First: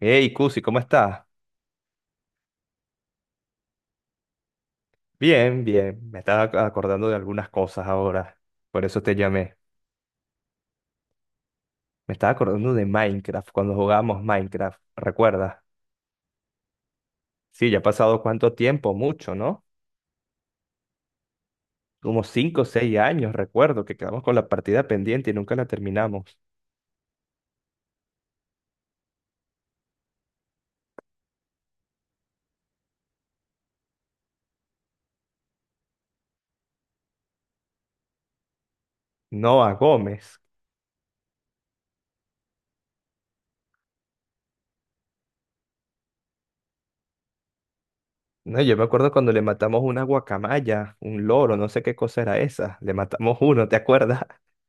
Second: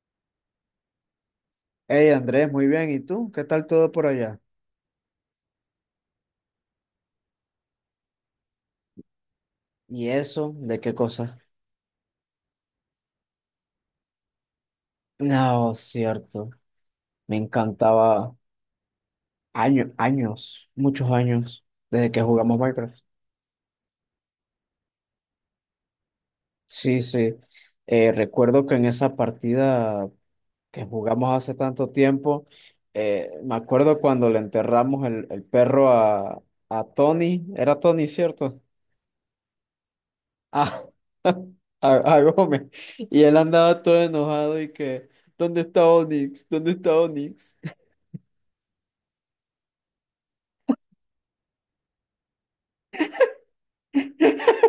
Hey, Cusi, ¿cómo estás? Hey Andrés, muy bien. ¿Y tú? ¿Qué tal todo por allá? Bien, bien. Me estaba acordando de algunas cosas ahora. Por eso te llamé. ¿Y eso? ¿De qué cosa? Me estaba acordando de Minecraft, cuando jugábamos Minecraft, ¿recuerdas? No, cierto. Me Sí, ya ha pasado encantaba cuánto tiempo, mucho, ¿no? años, años, muchos años, desde que Como jugamos cinco o seis Minecraft. años, recuerdo, que quedamos con la partida pendiente y nunca la terminamos. Sí, sí. Recuerdo que en esa partida que jugamos hace tanto tiempo, me acuerdo cuando le enterramos el perro a Tony. Era Tony, ¿cierto? No a Gómez. Ah, a Gómez. Y él andaba todo enojado y que, ¿dónde está Onix? ¿Dónde está Onix? No, yo me acuerdo cuando le matamos una guacamaya, un loro, no sé qué cosa era esa. Le matamos uno, ¿te acuerdas?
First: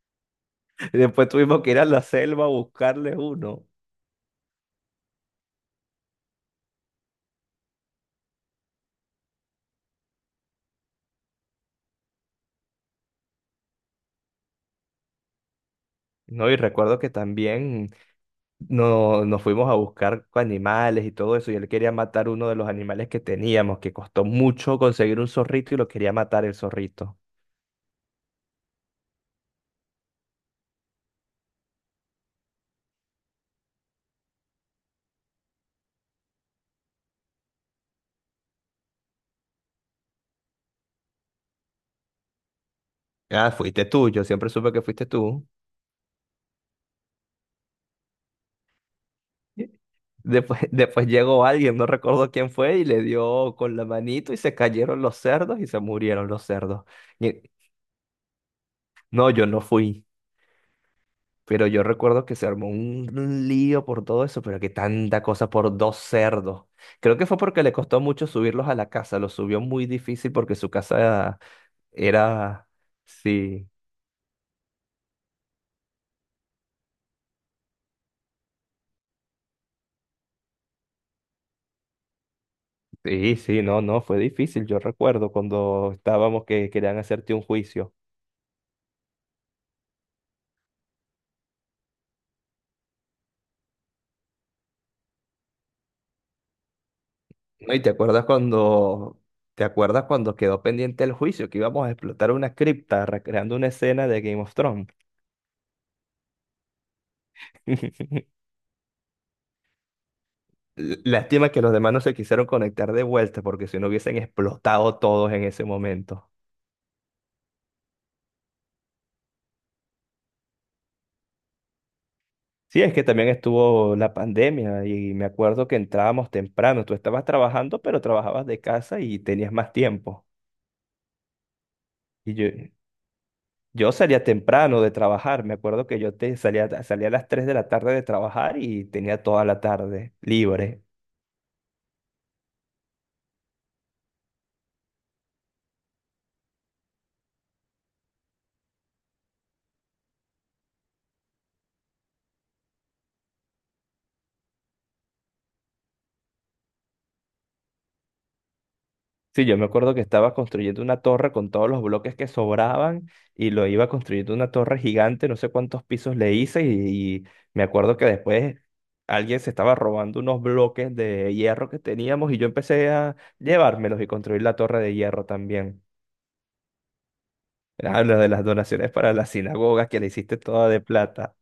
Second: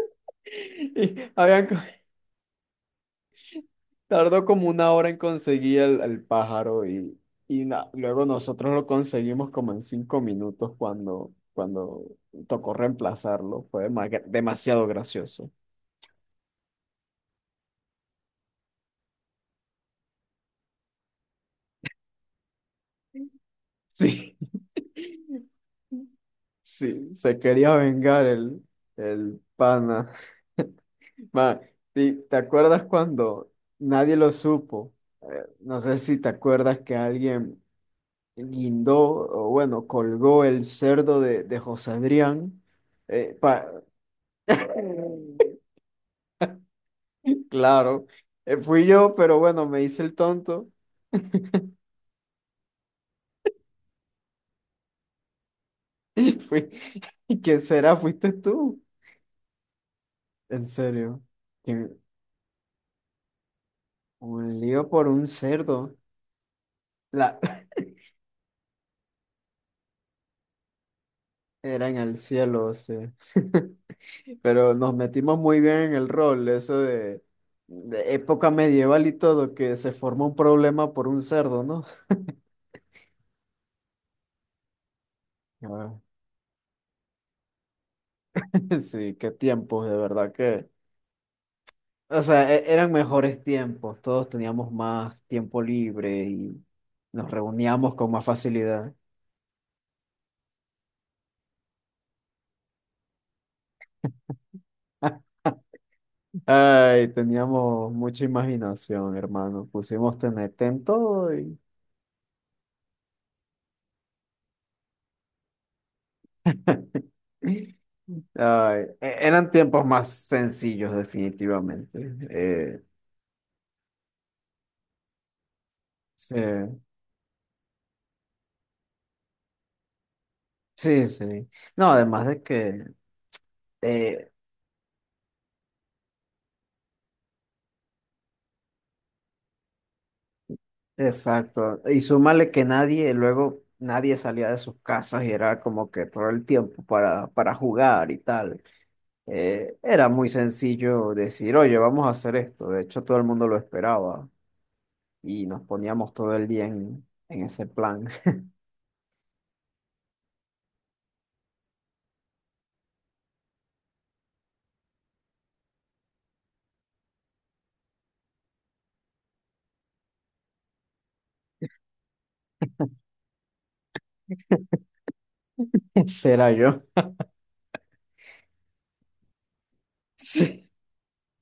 Y después Y tuvimos habían que co- ir a la selva a buscarle uno. tardó como 1 hora en conseguir el pájaro y, luego nosotros lo conseguimos como en 5 minutos cuando, cuando tocó reemplazarlo. Fue demasiado gracioso. No, y recuerdo que también. No, nos fuimos a buscar animales y todo eso, y él quería matar uno de los animales que teníamos, que costó Sí, mucho conseguir un zorrito y lo quería matar el sí, zorrito. se quería vengar el pana. Ma, ¿Te acuerdas cuando nadie lo supo? No sé si te acuerdas que alguien guindó, o bueno, colgó el cerdo de José Adrián. eh, Ah, pa- fuiste tú, yo siempre supe que fuiste tú. claro, fui yo, pero bueno, me hice el Después, tonto. después llegó alguien, no recuerdo quién fue, y le dio con la manito y se cayeron los cerdos y se murieron Y los fui, cerdos. Y- ¿Quién será? ¿Fuiste tú? no, yo no fui. En serio. Pero yo Que recuerdo que se armó un lío por todo eso, Un pero que lío por tanta un cosa por cerdo. dos cerdos. Creo que fue La... porque le costó mucho subirlos a la casa, los subió muy difícil porque su casa Era en el era. cielo, sí, Sí, pero nos metimos muy bien en el rol, eso de época medieval y todo, que se forma un problema por un cerdo, ¿no? sí, sí, no, no, fue difícil, yo recuerdo cuando Ah. estábamos que querían hacerte un juicio. Sí, qué tiempos, de verdad que. O sea, eran mejores tiempos, todos teníamos más tiempo libre y nos No, y te reuníamos con más acuerdas facilidad. cuando. ¿Te acuerdas cuando quedó pendiente el juicio, que íbamos a explotar una cripta recreando una escena de Game of Thrones? Ay, teníamos mucha imaginación, hermano. Pusimos TNT en todo Lástima y... que los demás no se quisieron conectar de vuelta porque si no hubiesen explotado todos en ese momento. Ay, eran tiempos más sencillos, definitivamente. Sí, es que también estuvo la pandemia y me acuerdo que entrábamos sí, temprano. Tú estabas trabajando, pero trabajabas de casa y tenías más tiempo. sí, sí. No, además Y de yo, que yo salía eh, temprano de trabajar. Me acuerdo que yo te salía a las 3 de la tarde de trabajar y tenía toda la tarde libre. exacto. Y súmale que nadie, luego nadie salía de sus casas y era como que todo el tiempo para jugar y tal. Era muy sencillo decir, oye, vamos a hacer esto. De hecho, todo el mundo lo esperaba y nos poníamos todo el día en ese plan. Sí, yo me acuerdo que estaba construyendo una torre con todos los bloques que sobraban y lo iba construyendo una torre gigante, no sé cuántos pisos le hice y, y me acuerdo que después alguien se estaba robando unos bloques de hierro que teníamos y yo empecé a llevármelos y construir la torre de hierro también. Ese era yo. Hablo de las donaciones para la sinagoga que le hiciste Sí, toda de plata,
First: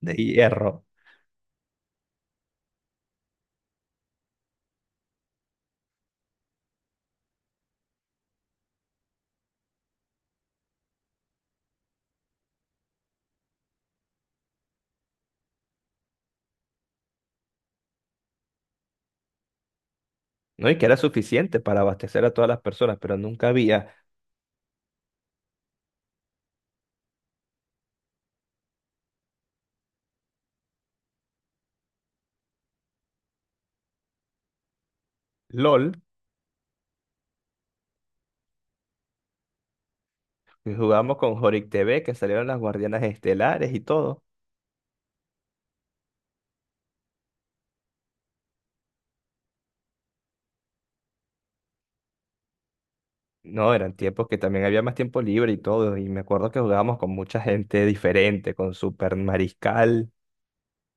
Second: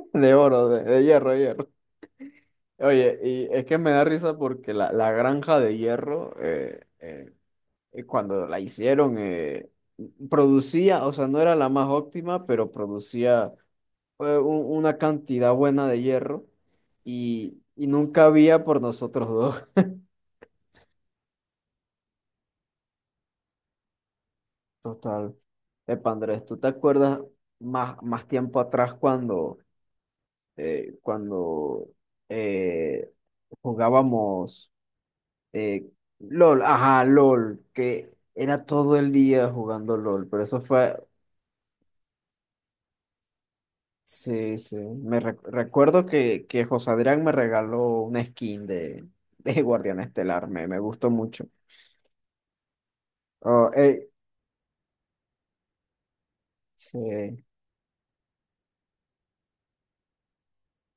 de de oro, hierro, de hierro, hierro. Oye, y es que me da risa porque la granja de hierro, cuando la hicieron, producía, o sea, no era la más óptima, pero producía una cantidad buena de hierro y nunca había por nosotros dos. ¿no? Y que era suficiente para abastecer a todas las personas, pero nunca había Total. Epa, Andrés, ¿tú te acuerdas más, más tiempo atrás cuando, cuando eh, jugábamos eh, LOL. LOL? Ajá, LOL, que era todo el día jugando LOL, pero eso Y fue jugamos con Jorik TV, que salieron las Guardianas Estelares y todo. sí, sí. Recuerdo que José Adrián me regaló una skin de, de Guardián Estelar. Me gustó mucho. Oh, No, eran eh, tiempos que también había más tiempo libre y todo, y me acuerdo que jugábamos con mucha sí, gente diferente, con Super Mariscal.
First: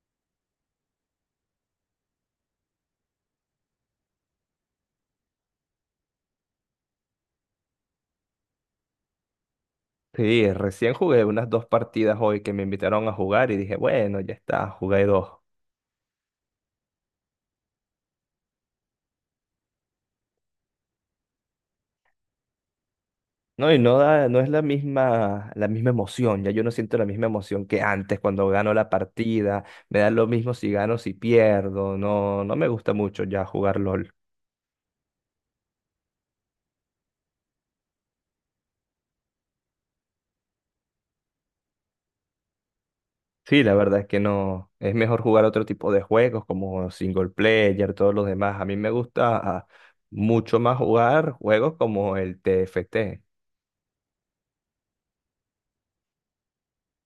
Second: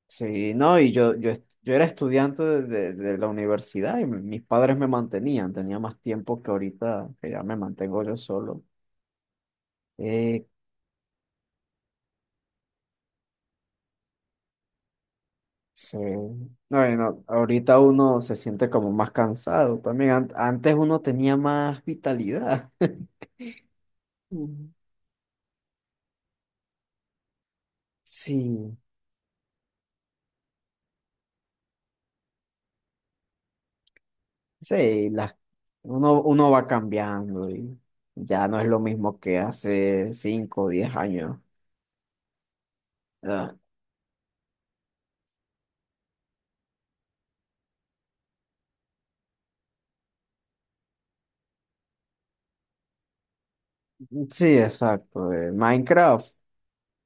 sí, no, yo era estudiante de, de la universidad y mis padres me mantenían. Tenía más tiempo que ahorita, que ya me mantengo yo solo. Eh, Sí, recién jugué unas dos partidas hoy que me invitaron a jugar y dije, bueno, ya está, jugué dos. sí. No, no, ahorita uno se siente como más cansado también. Antes uno tenía más vitalidad. No, y no da, no es la Mm. misma, la misma emoción, ya yo no siento la misma emoción que antes cuando gano Sí. la partida, me da lo mismo si gano, si pierdo, no, no me gusta mucho ya jugar LOL. Sí, las, uno, uno va cambiando y ya no es lo mismo que hace 5 o 10 años. Ah, Sí, la verdad es que no. Es mejor jugar otro tipo de juegos como single player, todos los demás. A mí me gusta mucho más jugar juegos como el TFT. sí, exacto. Minecraft.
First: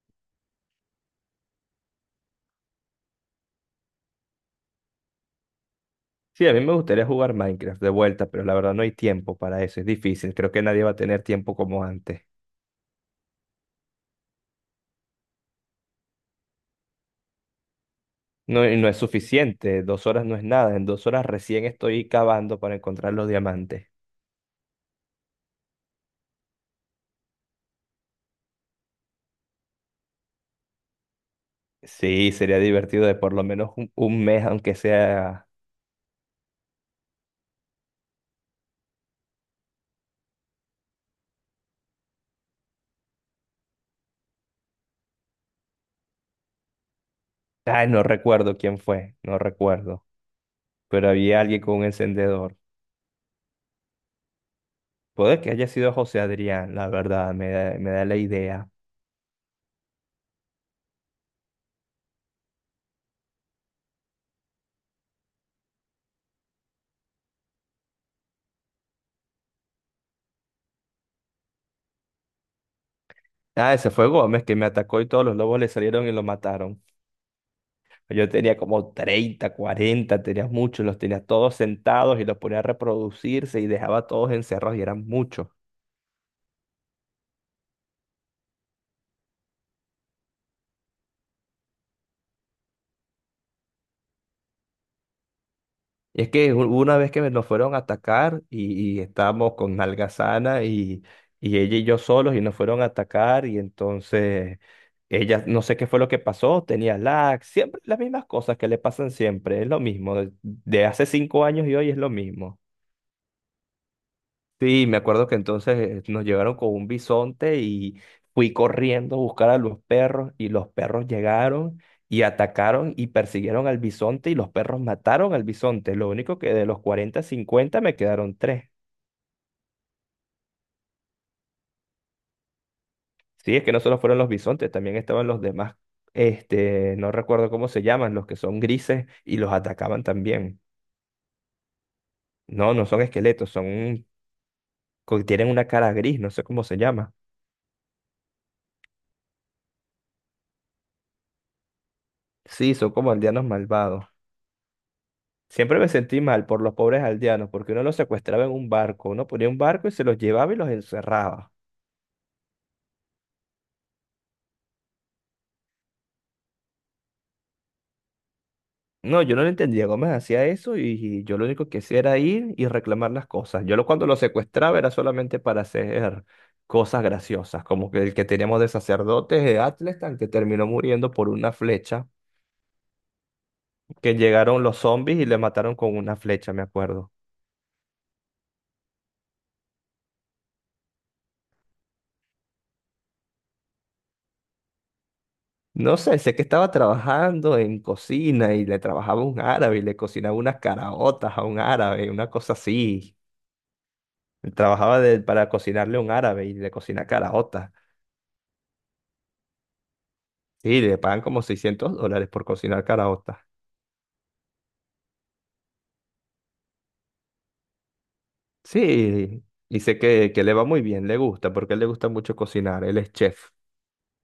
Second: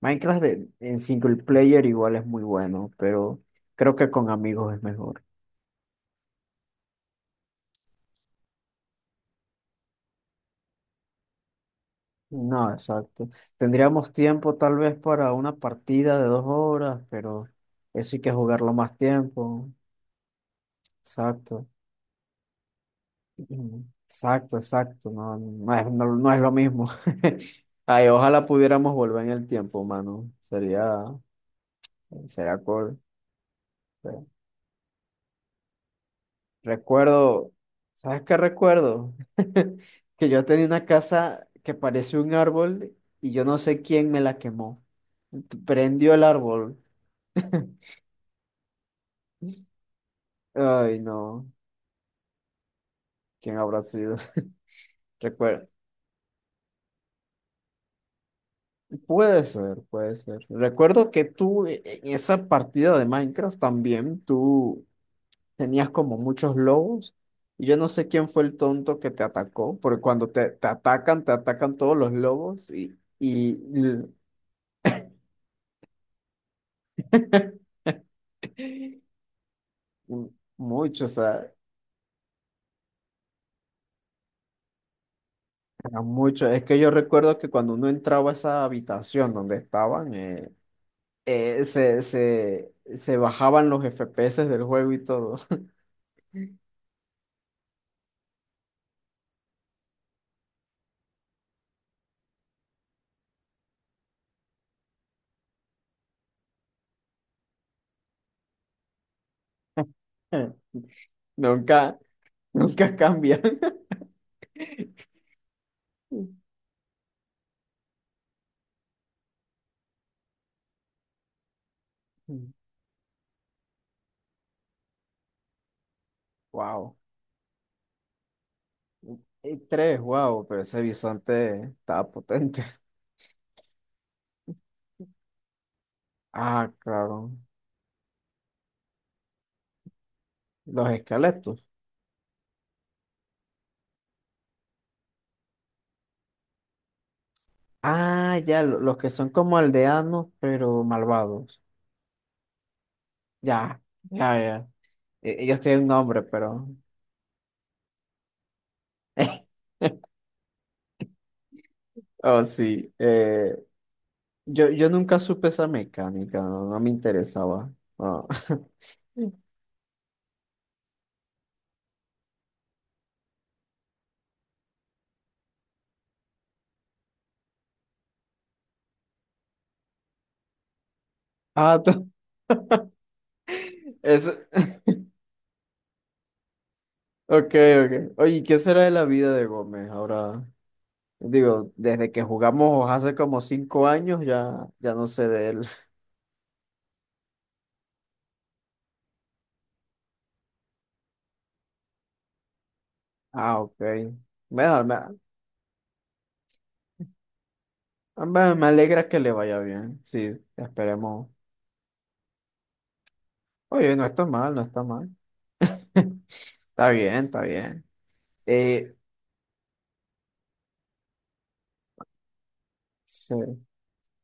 Minecraft en single player igual es muy bueno, pero creo que con amigos es mejor. Sí, a mí me gustaría jugar Minecraft de vuelta, pero la verdad no hay tiempo para eso. Es difícil. Creo que nadie va a tener tiempo como antes. No, exacto. Tendríamos tiempo tal vez para una partida de 2 horas, pero eso hay que No, jugarlo y no más es tiempo. suficiente. 2 horas no es nada. En 2 horas recién Exacto. estoy cavando para encontrar los Mm, diamantes. exacto, exacto, no, no es lo mismo. Ay, ojalá pudiéramos volver en el tiempo, mano. Sería, Sí, sería sería cool. divertido de por lo menos un Pero mes, aunque sea. Recuerdo, ¿Sabes qué recuerdo? Que yo tenía una casa que parece un árbol y yo no sé quién me la quemó. Prendió el árbol. Ay, no recuerdo quién fue. No recuerdo. Ay, Pero había no, alguien con un encendedor. ¿quién habrá sido? Puede que haya Recuerdo, sido José Adrián, la verdad, me da la idea. puede ser, puede ser. Recuerdo que tú en esa partida de Minecraft también, tú tenías como muchos lobos y yo no sé quién fue el tonto que te atacó, porque cuando te, te atacan todos los lobos y, Ah, ese fue Gómez que me atacó y todos los lobos le salieron y lo mataron. Yo tenía como 30 40 mu- tenía muchos, los mucho, o tenía sea, todos sentados y los ponía a reproducirse y dejaba a todos encerrados y eran muchos. era mucho. Es que yo recuerdo que cuando uno entraba a esa habitación donde estaban, se bajaban los FPS del juego y todo. Y es que una vez que nos fueron a atacar y estábamos con Algazana y ella y yo solos y nos fueron a atacar y entonces ella no sé qué fue lo que pasó, tenía lag, siempre las mismas cosas que le pasan siempre, es lo mismo, de, de hace 5 años y hoy es Nunca, lo mismo. nunca cambian. Sí, me acuerdo que entonces nos llevaron con un bisonte y fui corriendo a buscar a los perros y los perros llegaron y atacaron y persiguieron al bisonte y los perros mataron al bisonte. Lo único que de los Wow. 40 50 me quedaron tres. Y tres, wow, pero ese bisonte estaba potente. Sí, es que no solo fueron los bisontes, también estaban los demás, Ah, este, no claro. recuerdo cómo se llaman, los que son grises y los atacaban también. Los esqueletos. No, no son esqueletos, son, tienen una cara gris, no sé cómo se llama. Ah, ya, los que son como aldeanos, pero malvados. Sí, son como aldeanos Ya, malvados. ya, ya. Ellos Siempre tienen un me sentí nombre, mal por pero. los pobres aldeanos, porque uno los secuestraba en un barco, uno ponía un barco y se los llevaba y los encerraba. Oh, sí. Yo nunca supe esa mecánica, no, no me interesaba. Ah, No, yo no lo entendía cómo se hacía eso y yo lo único que hacía era ir y reclamar las cosas. Yo lo, cuando lo secuestraba era solamente para hacer cosas graciosas, como que el que teníamos de sacerdotes de Atlestan que terminó muriendo por una Ah, flecha, t- que eso. llegaron los zombies y le mataron con una flecha, me acuerdo. Ok, ok. Oye, ¿qué será de la vida de Gómez ahora? Digo, desde que jugamos hace como 5 años ya, ya no sé de él. No sé, sé que estaba trabajando en cocina y le trabajaba a un árabe y le cocinaba unas caraotas a un árabe, una cosa así. Ah, ok. Bueno, me, Trabajaba para cocinarle a un árabe y le cocina caraotas. Me alegra que le vaya bien. Sí, Sí, le pagan esperemos. como $600 por cocinar caraotas. Oye, no está mal, no está mal. Está bien, está bien. Eh, Sí, y sé que le va muy bien, le gusta, porque a él le gusta mucho cocinar, él es sí. chef.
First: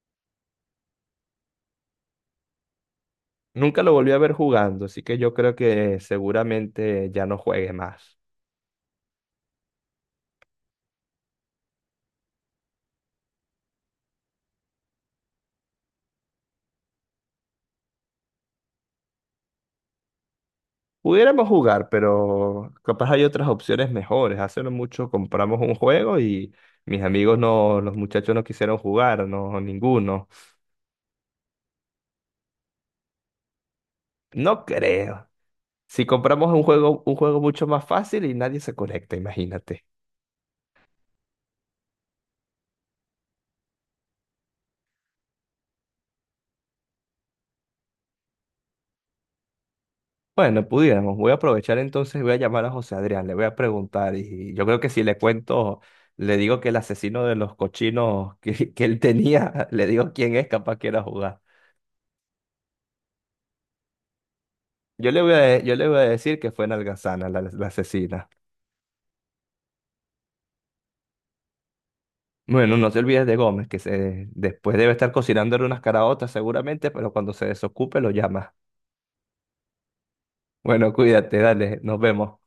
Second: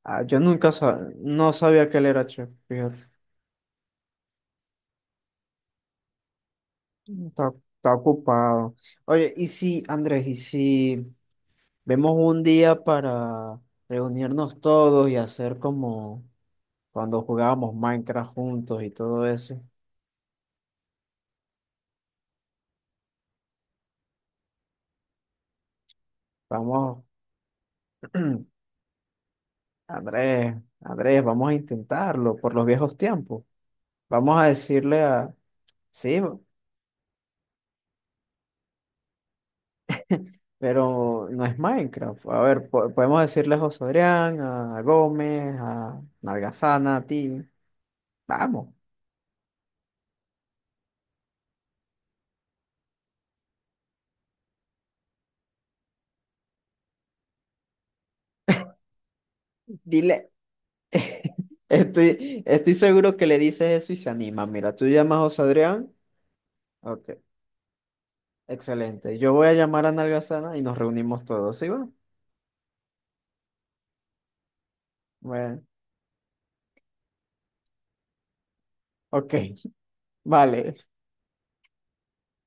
Ah, yo nunca no sabía que él era chef, fíjate. Nunca lo volví a ver jugando, así que yo creo que seguramente ya no Está, juegue está más. ocupado. Oye, y si, Andrés, y si vemos un día para reunirnos todos y hacer como cuando jugábamos Minecraft juntos y todo eso. Pudiéramos jugar, pero capaz hay otras opciones mejores. Hace no mucho compramos un juego y Vamos, mis amigos no, los muchachos no quisieron jugar, no, ninguno. Andrés, Andrés, vamos a intentarlo por los viejos tiempos. Vamos a No decirle creo. a, Si sí, compramos un juego, mucho más fácil y nadie se conecta, imagínate. pero no es Minecraft. A ver, podemos decirle a José Adrián, a Gómez, a Nalgazana, a ti. Vamos, Bueno, pudiéramos. Voy a aprovechar entonces, voy a llamar a José Adrián, le voy a preguntar y yo creo que si le cuento, le digo que el asesino de los cochinos que él tenía, le digo dile. quién es, capaz quiera jugar. Estoy, estoy seguro que le dices eso y se anima. Mira, tú Yo llamas a le voy José a, yo le Adrián. voy a decir que fue Ok, Nalgazana, la asesina. excelente. Yo voy a llamar a Nalgazana y nos reunimos todos, ¿sí va? Bueno, no te olvides de Gómez, que se, después debe estar Bueno, cocinándole unas caraotas seguramente, pero cuando se desocupe lo llamas. ok, vale. Bueno, cuídate, dale, nos vemos.